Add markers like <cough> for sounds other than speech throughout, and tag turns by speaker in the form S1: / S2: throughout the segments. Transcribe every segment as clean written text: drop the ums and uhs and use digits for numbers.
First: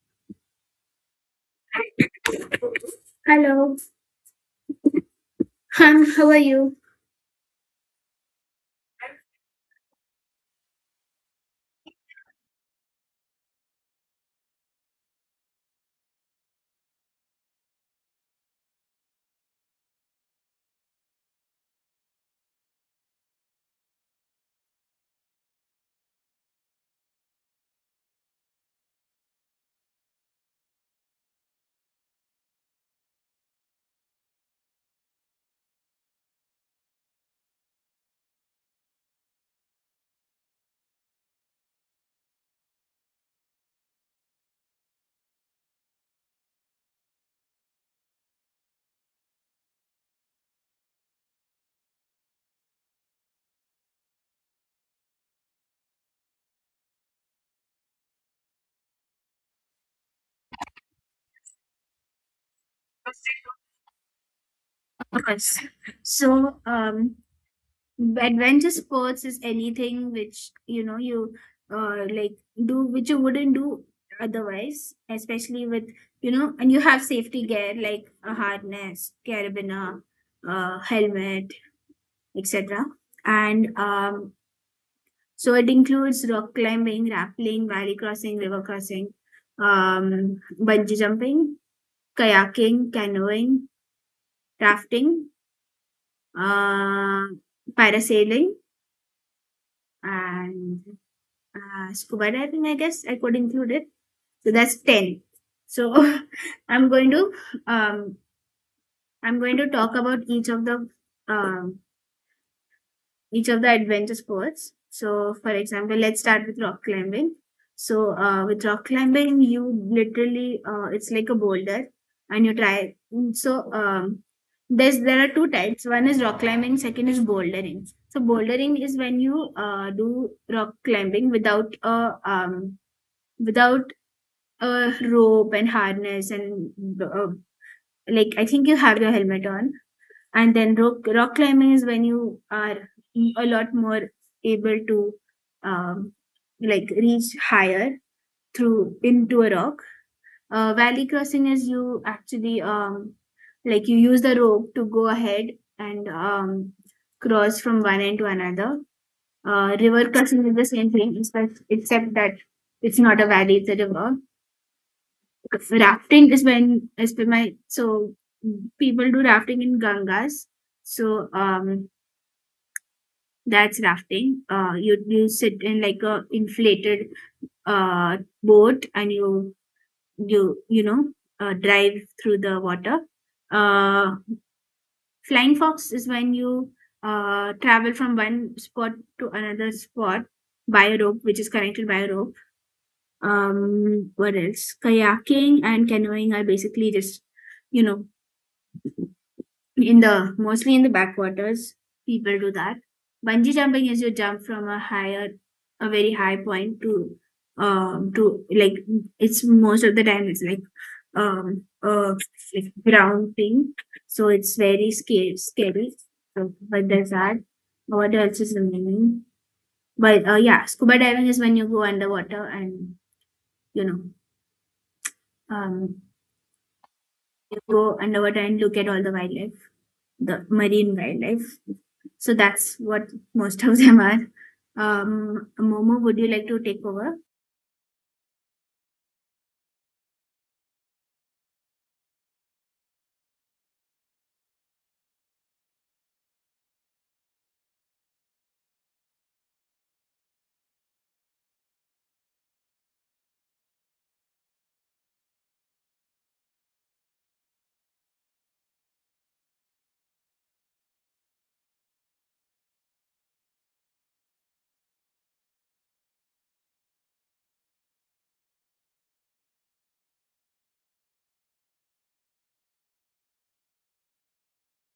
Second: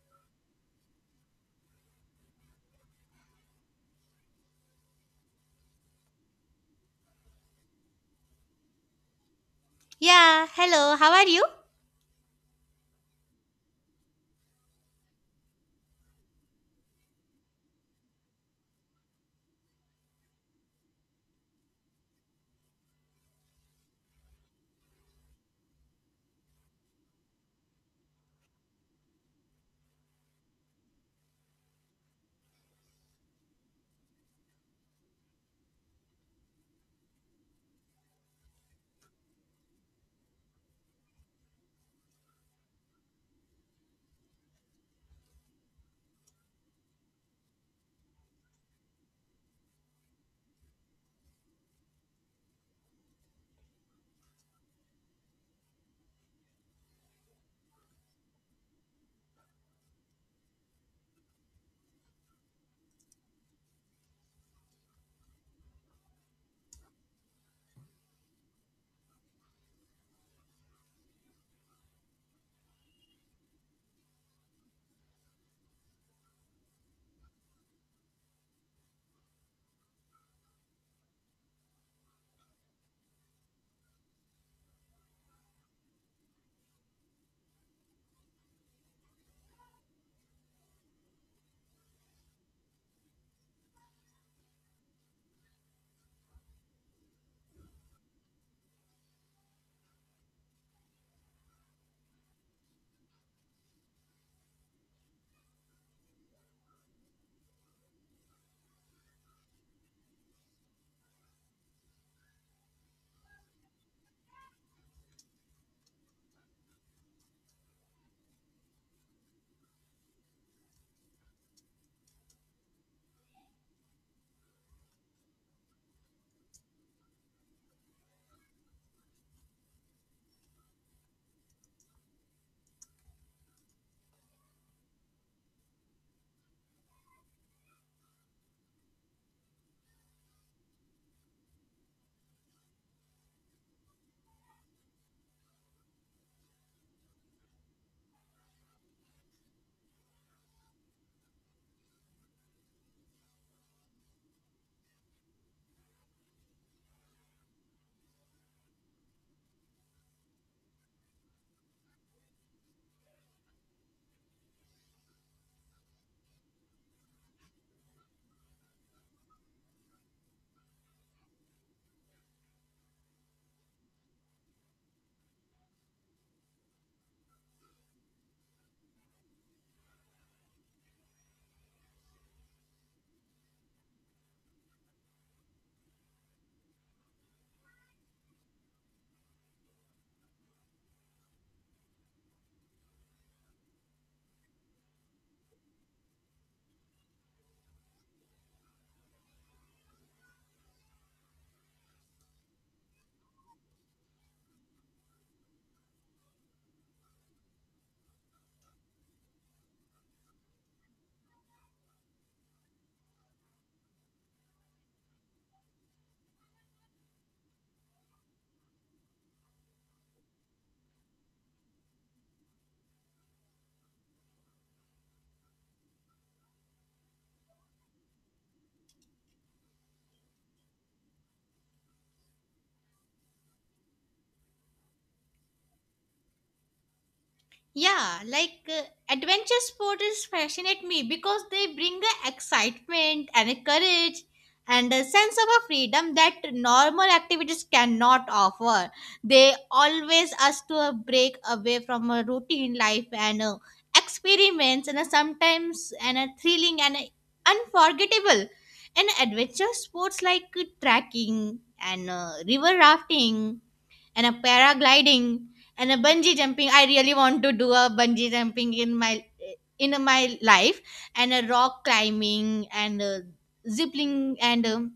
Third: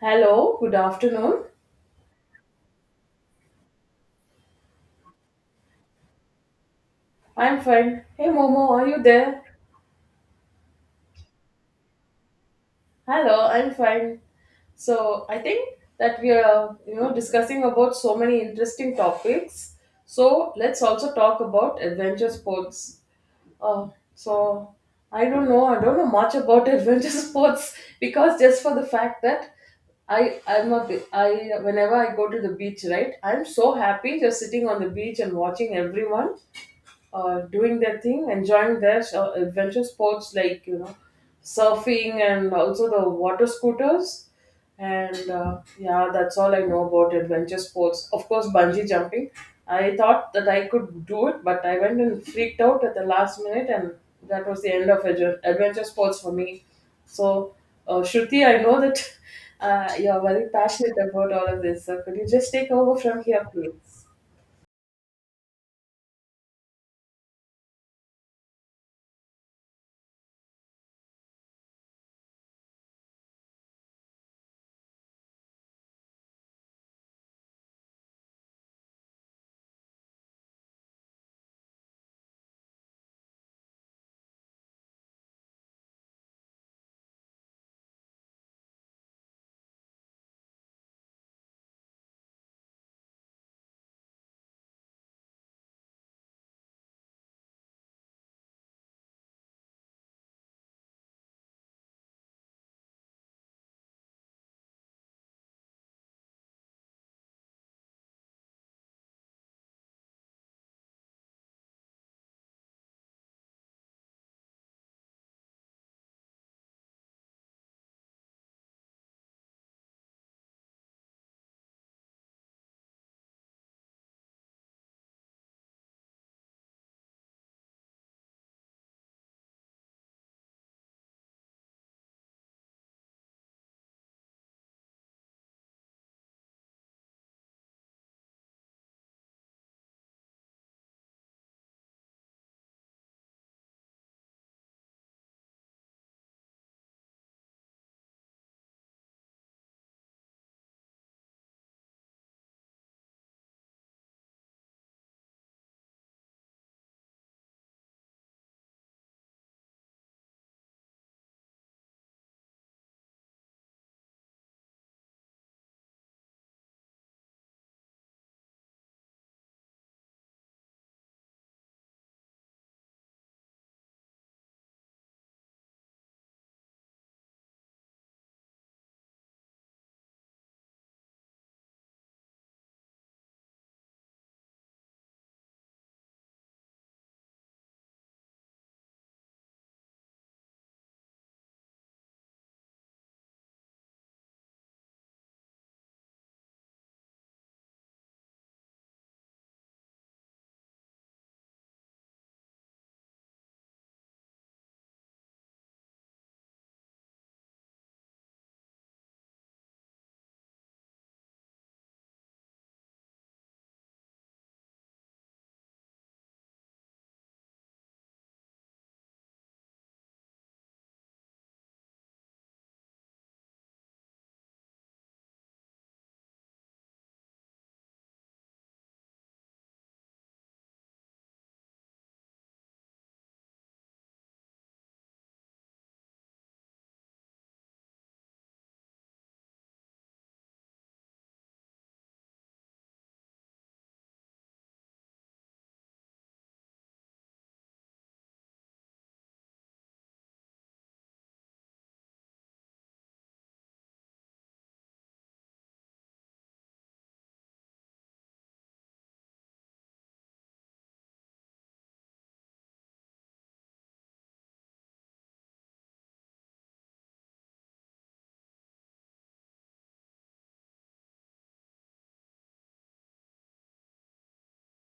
S1: Hello, good afternoon.
S2: Hello, Han, how are you?
S1: I'm fine. Hey Momo, are you there?
S3: Yeah, hello, how are you?
S1: Hello, I'm fine. So I think that we are, you know, discussing about so many interesting topics. So let's also talk about adventure sports. Uh, so I don't know much about <laughs> adventure sports because just for the fact that I whenever I go to the beach, right? I'm so happy just sitting on the beach and watching everyone doing their thing, enjoying their adventure sports, like, you know, surfing and also the water scooters. And yeah, that's all I know about adventure sports. Of course, bungee jumping. I thought that I could do it, but I went and freaked out at the last minute, and that was the end of adventure sports for me. So, Shruti, I know that <laughs> you're very passionate about all of this. So, could you just take over from here, please?
S2: Of course. So, adventure sports is anything which you like do which you wouldn't do otherwise, especially with and you have safety gear like a harness, carabiner, helmet, etc. And so it includes rock climbing, rappelling, valley crossing, river crossing, bungee jumping, kayaking, canoeing, rafting, uh, parasailing, and scuba diving. I guess I could include it. So that's ten. So <laughs> I'm going to um, I'm going to talk about each of the um, adventure sports. So, for example, let's start with rock climbing. So, with rock climbing, you literally it's like a boulder, and you try. So, there are two types. One is rock climbing, second is bouldering. So, bouldering is when you do rock climbing without a um, without a rope and harness and like I think you have your helmet on, and then rock climbing is when you are a lot more able to um, like reach higher through into a rock. Valley crossing is you actually like you use the rope to go ahead and cross from one end to another. River crossing is the same thing, except that it's not a valley, it's a river. Rafting is when my so people do rafting in Gangas. so um That's rafting. You sit in like a inflated boat, and you know drive through the water. Uh, Flying fox is when you travel from one spot to another spot by a rope, which is connected by a rope. What else? Kayaking and canoeing are basically just you know in the mostly in the backwaters people do that. Bungee jumping is you jump from a higher, a very high point to like it's most of the time it's um uh like ground thing, so it's very scary, so, but there's that. What else is remaining? But yeah, scuba diving is when you go underwater and you know um you go underwater and look at all the wildlife, the marine wildlife. So that's what most of them are. Momo, would you like to take over?
S3: Yeah, like adventure sport is fascinate me because they bring a excitement and a courage and a sense of a freedom that normal activities cannot offer. They always ask to a break away from a routine life and experiments and sometimes and a thrilling and a unforgettable. And adventure sports like trekking and river rafting and a paragliding and a bungee jumping. I really want to do a bungee jumping in my life, and a rock climbing and zipping and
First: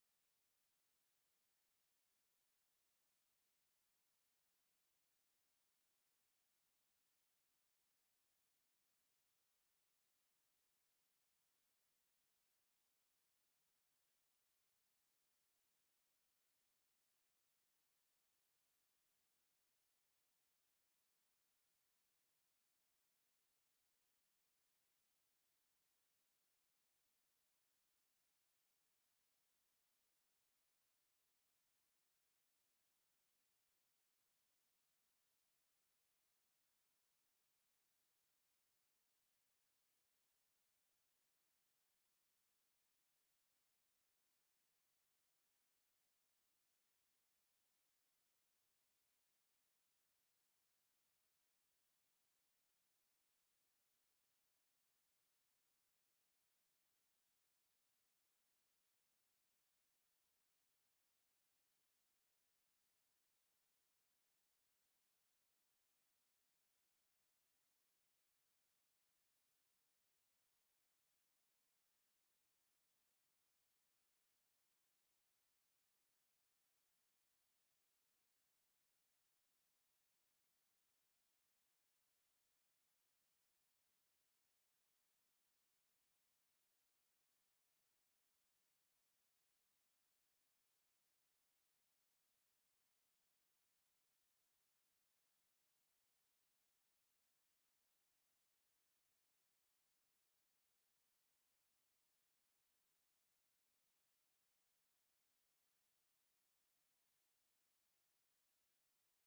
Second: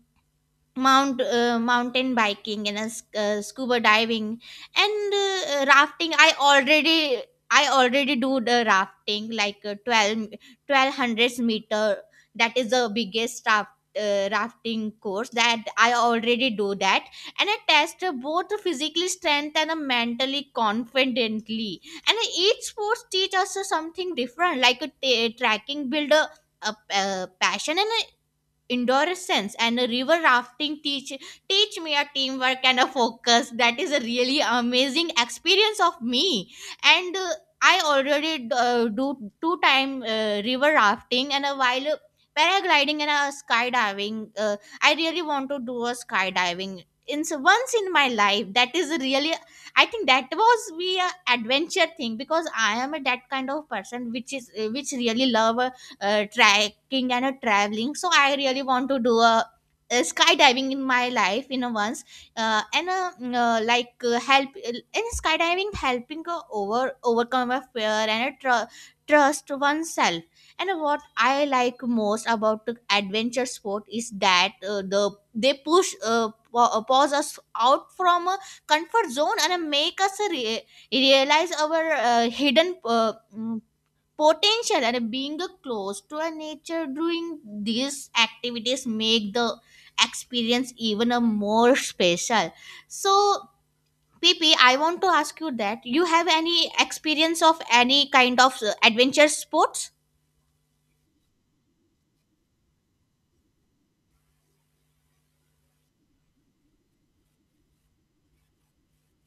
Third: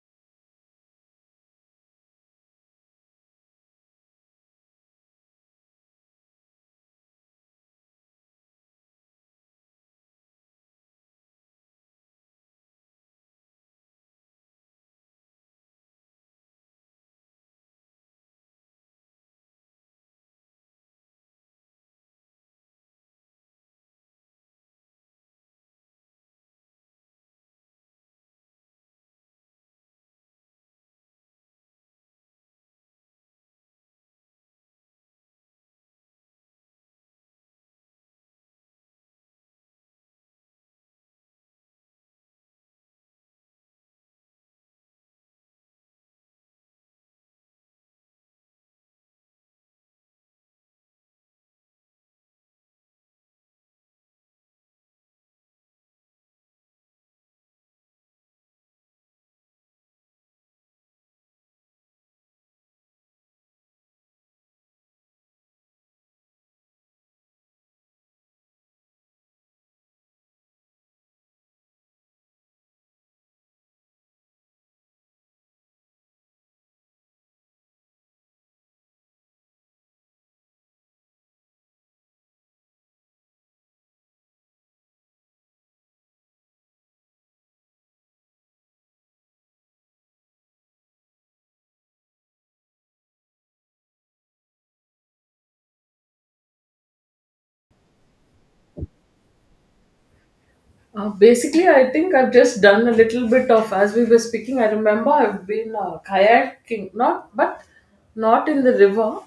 S3: mountain biking and scuba diving and rafting. I already do the rafting like 12 1200 meter. That is the biggest rafting course that I already do that. And I test both the physically strength and mentally confidently. And each sports teach us something different, like a tracking build a, passion and endurance. And a river rafting teach me a teamwork and a focus. That is a really amazing experience of me. And I already do two time river rafting. And a while paragliding and a skydiving, I really want to do a skydiving in once in my life. That is really, I think, that was be a adventure thing, because I am a that kind of person which is which really love trekking and a traveling. So I really want to do a skydiving in my life in a once. Like help in skydiving, helping overcome a fear and a trust oneself. And what I like most about the adventure sport is that they push pause us out from a comfort zone, and make us realize our hidden potential, and being close to a nature during these activities make the experience even a more special. So pp I want to ask you, that you have any experience of any kind of adventure sports?
S1: Basically, I think I've just done a little bit of, as we were speaking, I remember I've been kayaking, not, but not in the river,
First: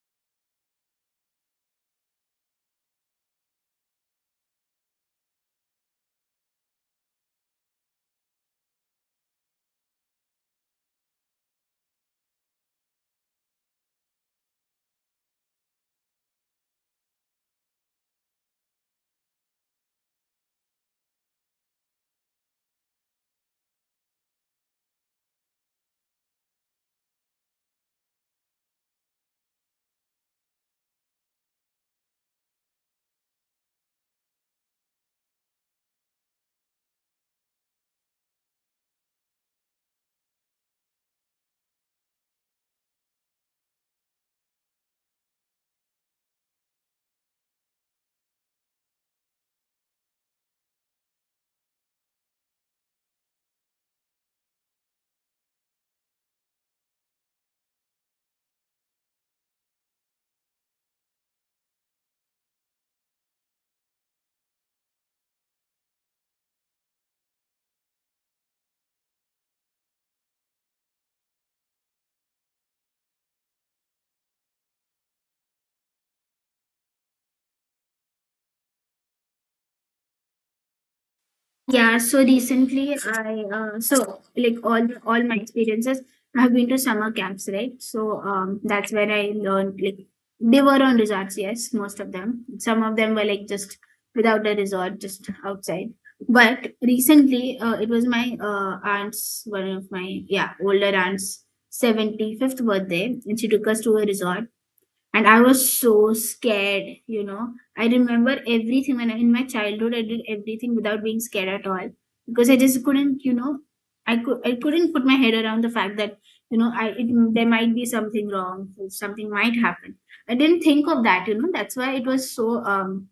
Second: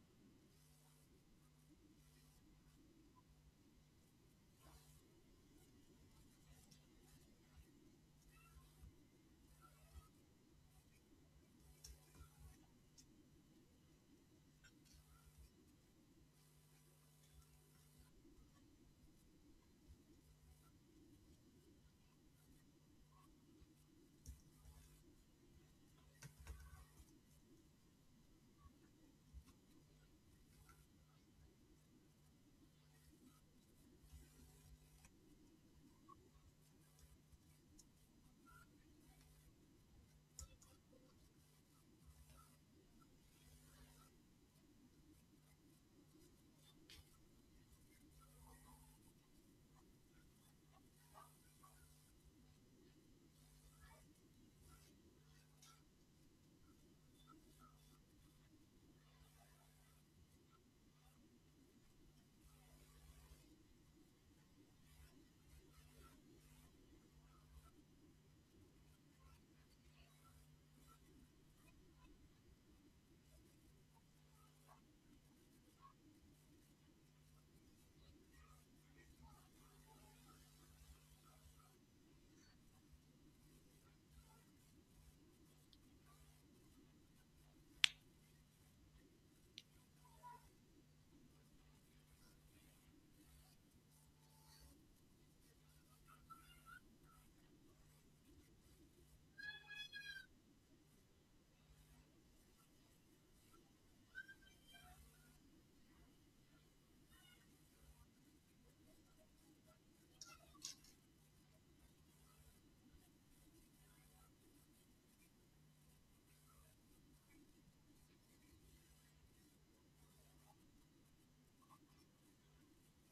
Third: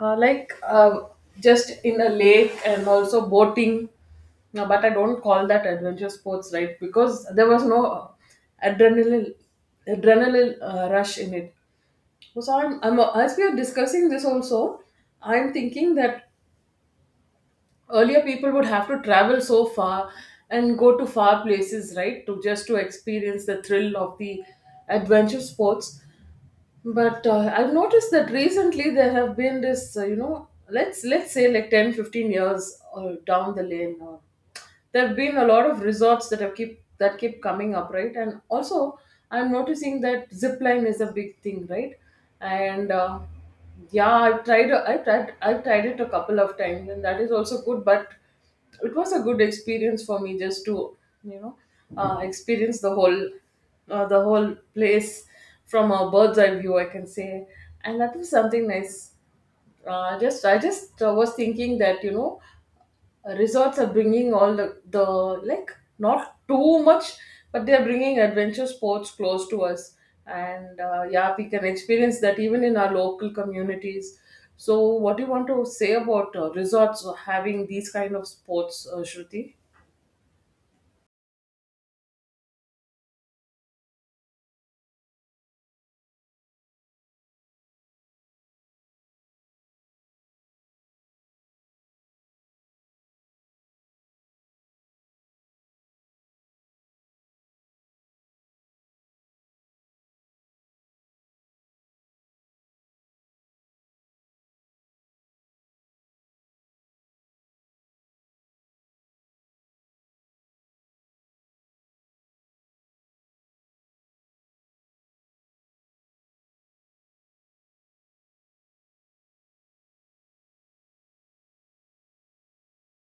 S1: uh, like uh, just in a lake and also boating. No, but I don't call that adventure sports, right? Because there was no adrenaline, adrenaline rush in it. So I'm, as we are discussing this also, I'm thinking that earlier people would have to travel so far and go to far places, right, to just to experience the thrill of the adventure sports. But I've noticed that recently there have been this, you know, let's say like 10-15 years down the lane. There have been a lot of resorts that have keep that keep coming up, right? And also I'm noticing that zip line is a big thing, right? And yeah, I've tried it a couple of times, and that is also good, but it was a good experience for me just to, you know, experience the whole place from a bird's eye view, I can say, and that was something nice. Uh, just i just uh, was thinking that, you know, resorts are bringing all the like, not too much, but they're bringing adventure sports close to us, and yeah, we can experience that even in our local communities. So what do you want to say about resorts having these kind of sports, Shruti?
S2: Yeah. So recently, I so like all my experiences, I have been to summer camps, right? That's where I learned, like, they were on resorts. Yes, most of them. Some of them were like just without a resort, just outside. But recently, it was my aunt's, one of my, yeah, older aunt's 75th birthday, and she took us to a resort, and I was so scared, you know. I remember everything when in my childhood I did everything without being scared at all, because I just couldn't, you know, I couldn't put my head around the fact that, you know, there might be something wrong, something might happen. I didn't think of that, you know. That's why it was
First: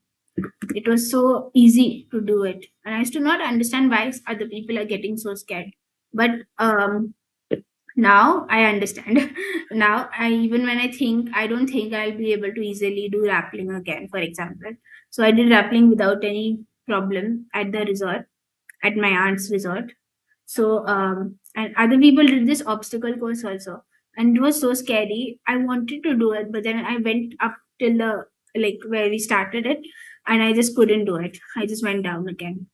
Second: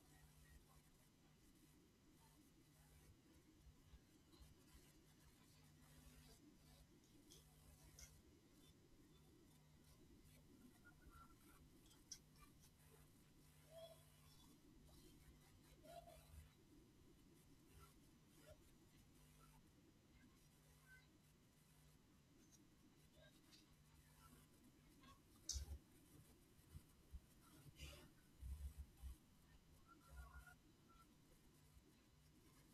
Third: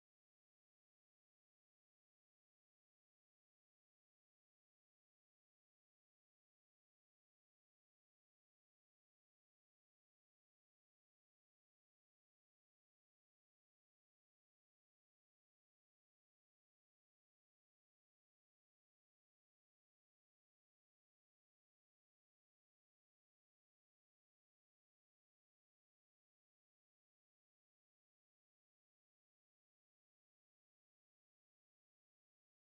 S2: it was so easy to do it, and I used to not understand why other people are getting so scared. But um now I understand. <laughs> Now, I even when I think, I don't think I'll be able to easily do rappelling again, for example. So I did rappelling without any problem at the resort, at my aunt's resort. And other people did this obstacle course also. And it was so scary. I wanted to do it, but then I went up till the, like, where we started it, and I just couldn't do it. I just went down again.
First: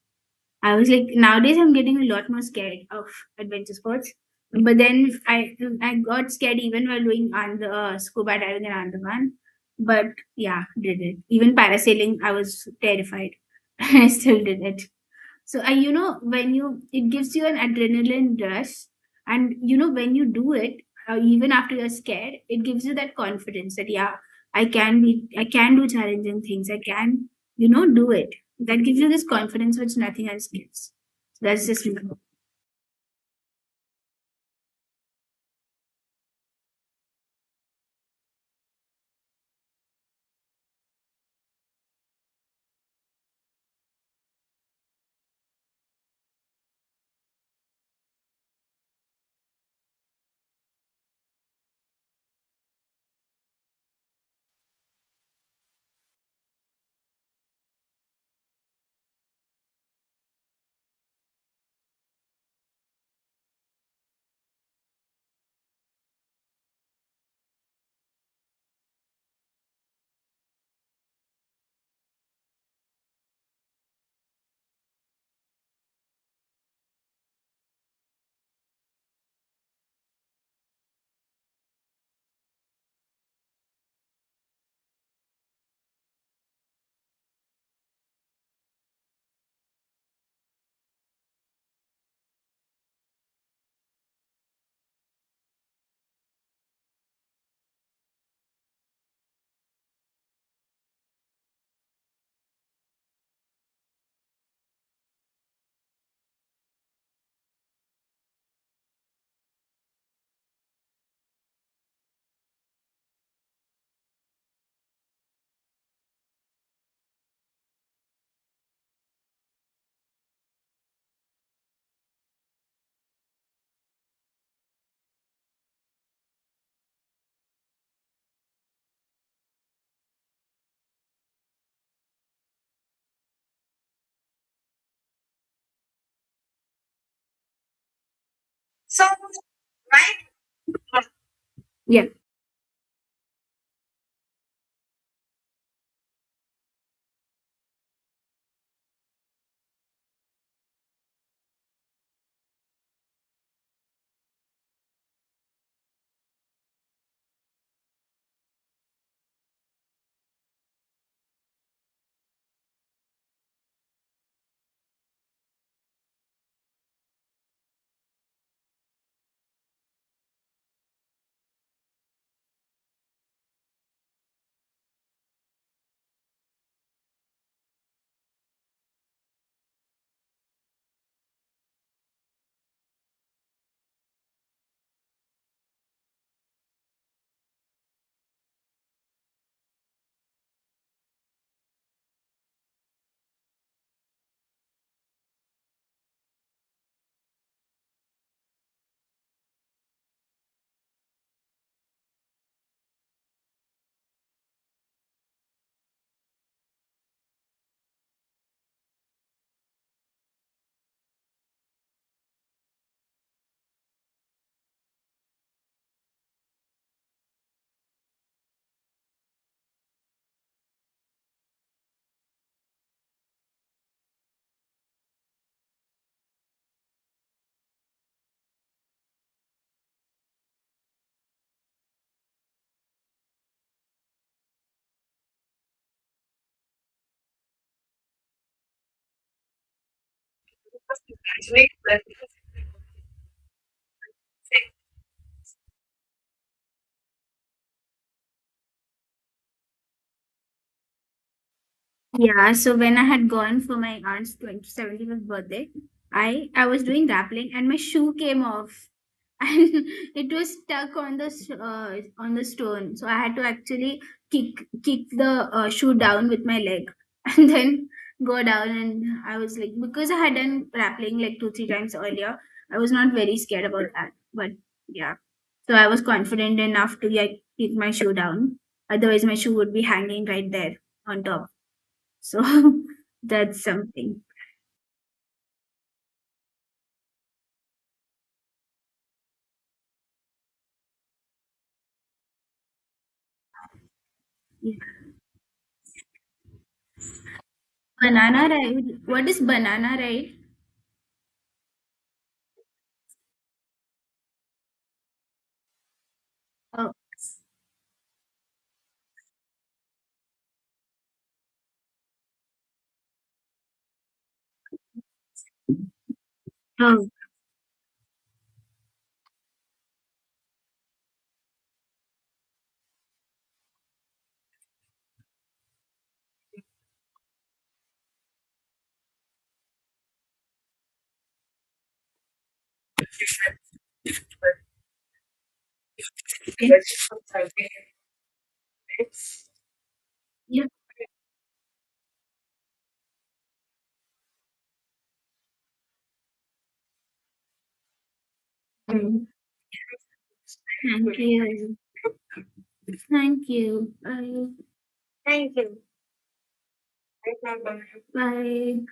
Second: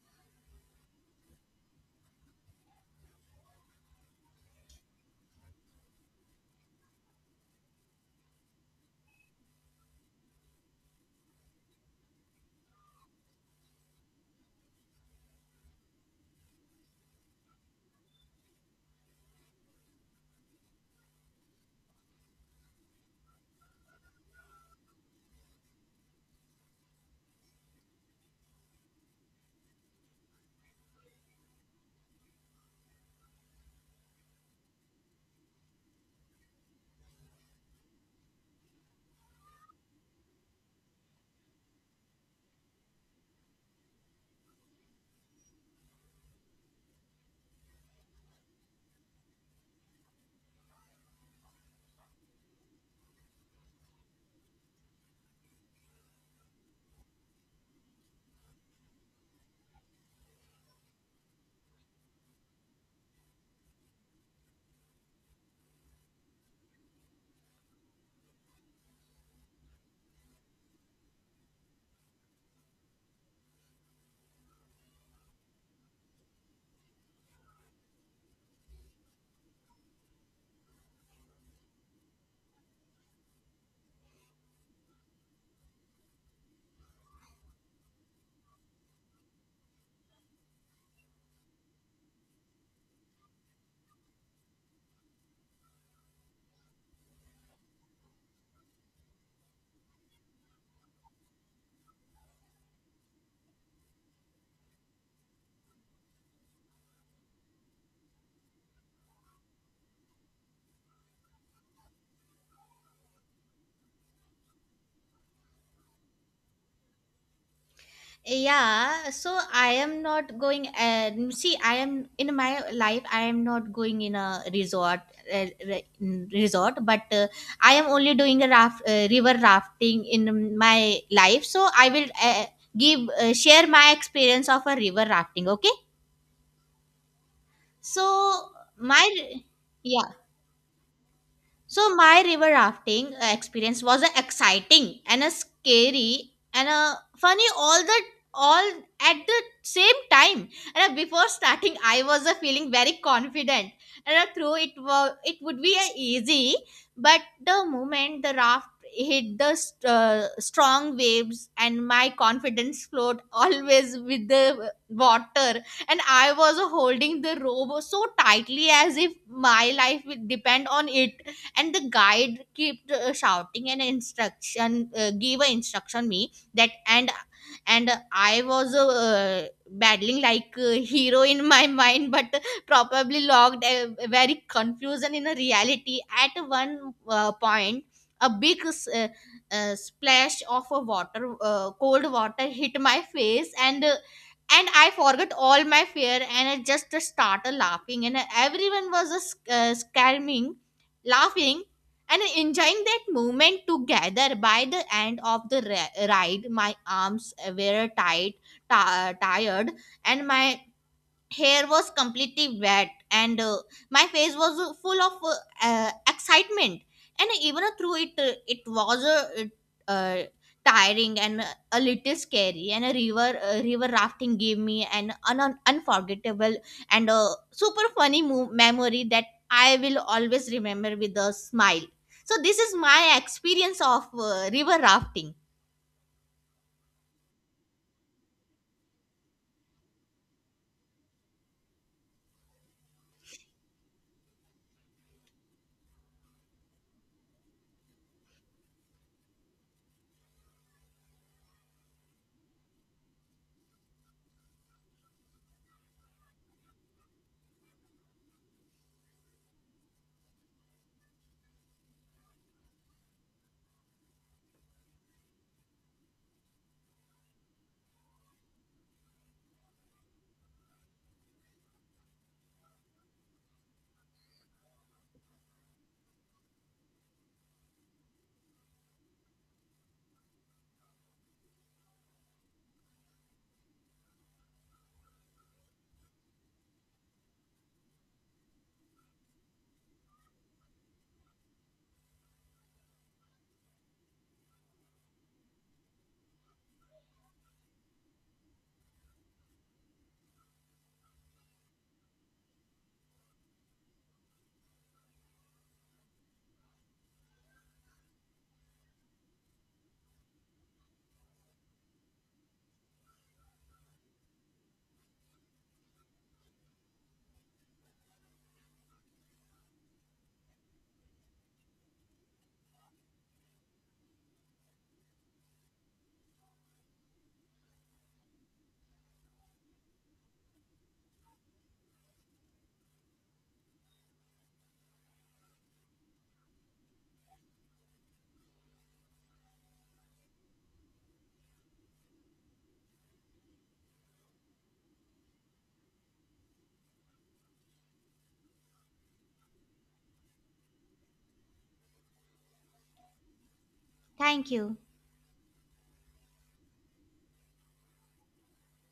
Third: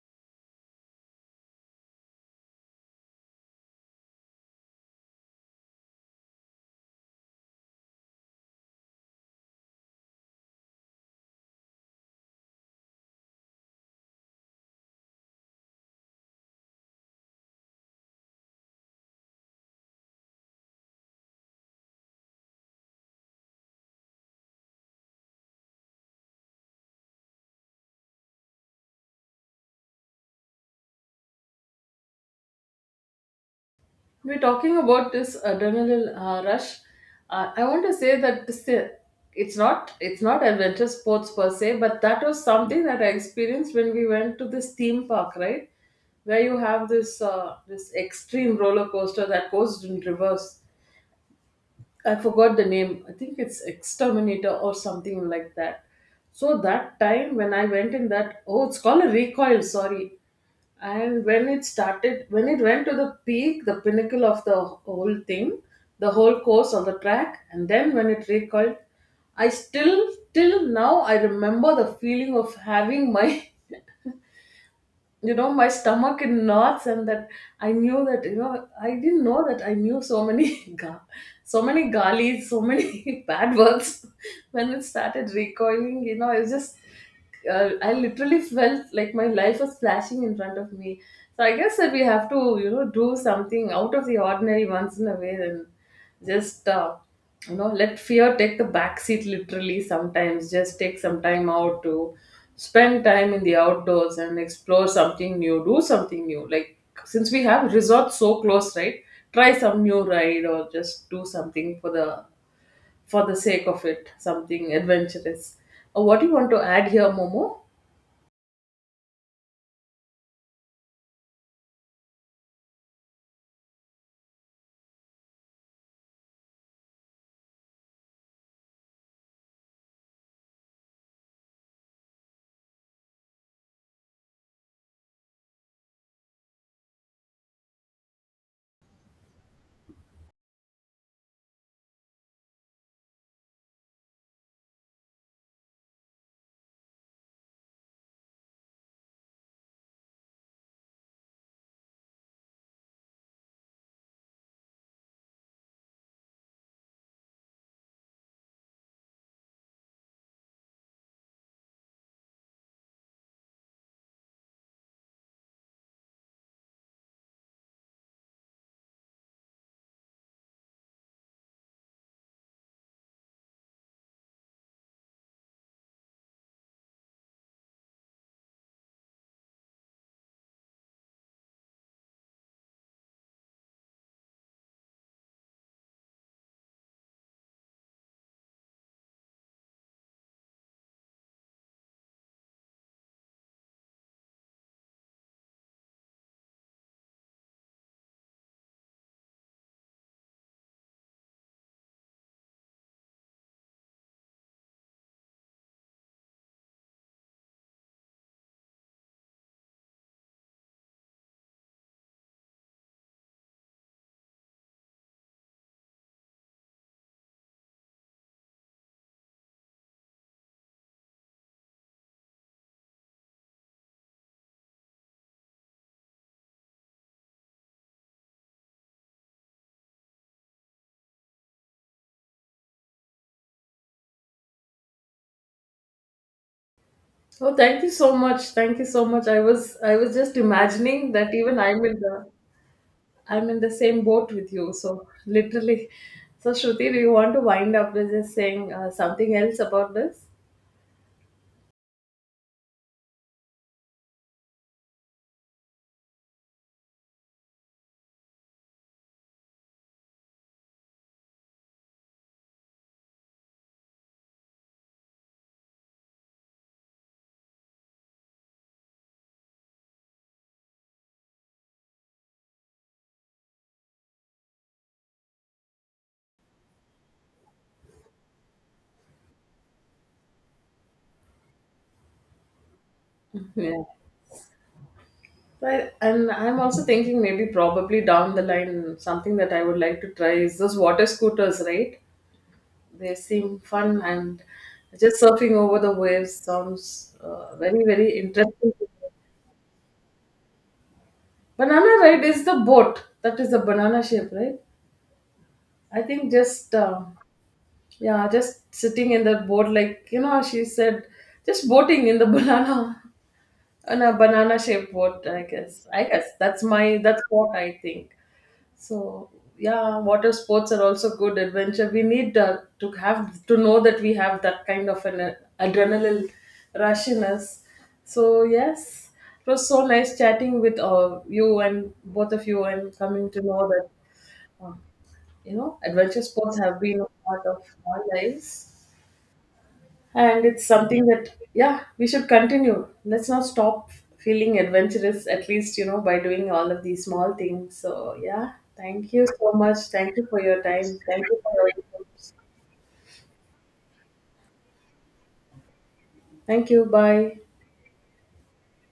S2: I was like, nowadays I'm getting a lot more scared of adventure sports. But then I got scared even while doing on the scuba diving in Andaman. But yeah, did it. Even parasailing, I was terrified. <laughs> I still did it. So, you know, when you, it gives you an adrenaline rush. And, you know, when you do it, even after you're scared, it gives you that confidence that, yeah, I can do challenging things. I can, you know, do it. That gives you this confidence which nothing else gives. So that's just me.
S1: We're talking about this adrenaline rush. I want to say that this, it's not, it's not adventure sports per se, but that was something that I experienced when we went to this theme park, right? Where you have this this extreme roller coaster that goes in reverse. I forgot the name. I think it's Exterminator or something like that. So that time when I went in that, oh, it's called a recoil. Sorry, and when it started, when it went to the peak, the pinnacle of the whole thing, the whole course of the track, and then when it recoiled, I still till now I remember the feeling of having my <laughs> you know, my stomach in knots. And that I knew that, you know, I didn't know that I knew so many <laughs> so many galis, so many <laughs> bad words. When it started recoiling, you know, I was just I literally felt like my life was flashing in front of me. So I guess that we have to, you know, do something out of the ordinary once in a way. Then just you know, let fear take the back seat, literally. Sometimes just take some time out to spend time in the outdoors and explore something new, do something new. Like, since we have resorts so close, right, try some new ride or just do something for the, for the sake of it, something adventurous. What do you want to add here, Momo?
S3: Yeah, so I am not going. See, I am in my life, I am not going in a resort, uh, re- resort, but I am only doing a river rafting in my life. So I will give share my experience of a river rafting. Okay, so my yeah, so
S2: Yeah.
S3: my river rafting experience was a exciting and a scary and a funny, all at the same time. And before starting, I was feeling very confident, and through it would be easy. But the moment the raft hit the strong waves, and my confidence flowed <laughs> always with the water, and I was holding the rope so tightly, as if my life will depend on it. And the guide kept shouting an instruction, gave a instruction me that, and I was battling like a hero in my <laughs> mind, but probably logged a very confusion in a reality. At one point, a big splash of a water cold water hit my face. And I forgot all my fear, and I just started laughing, and everyone was screaming, laughing, and enjoying that moment together. By the end of the ride, my arms were tired, and my hair was completely wet, and my face was full of excitement. And even through it it was uh, tiring and a little scary. And a river rafting gave me an unforgettable and super funny memory that I will always remember with a smile. So this is my experience of river rafting.
S1: Oh, thank you so much, thank you so much. I was just imagining that even I'm in the same boat with you. So literally, so Shruti, do you want to wind up with just saying something else about this?
S2: Yeah. So when I had gone for my aunt's 20 seventieth birthday, I was doing rappelling and my shoe came off, and <laughs> it was stuck on the stone, so I had to actually kick the shoe down with my leg, <laughs> and then go down. And I was like, because I had done rappelling like 2-3 times earlier, I was not very scared about that. But yeah, so I was confident enough to, like, kick my shoe down, otherwise my shoe would be hanging right there on top. So <laughs> that's
S1: Yeah.
S2: something.
S1: Right. And I'm also thinking maybe probably down the line, something that I would like to try is those water scooters, right? They seem fun, and
S2: Yeah.
S1: just surfing over the waves sounds very, very
S2: Banana
S1: interesting.
S2: ride. What is banana ride?
S1: Banana ride is the boat that is the banana shape, right? I think just.
S2: Oh,
S1: Yeah, just sitting in that boat, like, you know, she said, just boating in the <laughs> banana, on a banana shaped boat, I guess. I guess that's my,
S2: oh,
S1: that's what I think. So, yeah, water sports are also good adventure. We need, to have, to know that we have that kind of an adrenaline rush in us. So, yes, it was so nice chatting with you and both of you and coming to know that, uh, you know, adventure sports have been a
S2: okay.
S1: part of our lives. And it's something that, yeah, we should continue. Let's not stop feeling adventurous, at least, you know, by doing all of these small things. So, yeah, thank you so much. Thank you for your time.
S2: Thank
S1: Thank you for your
S2: you.
S1: inputs.
S2: Thank you. Bye.
S3: Thank you.
S1: Thank you. Bye.
S2: Bye.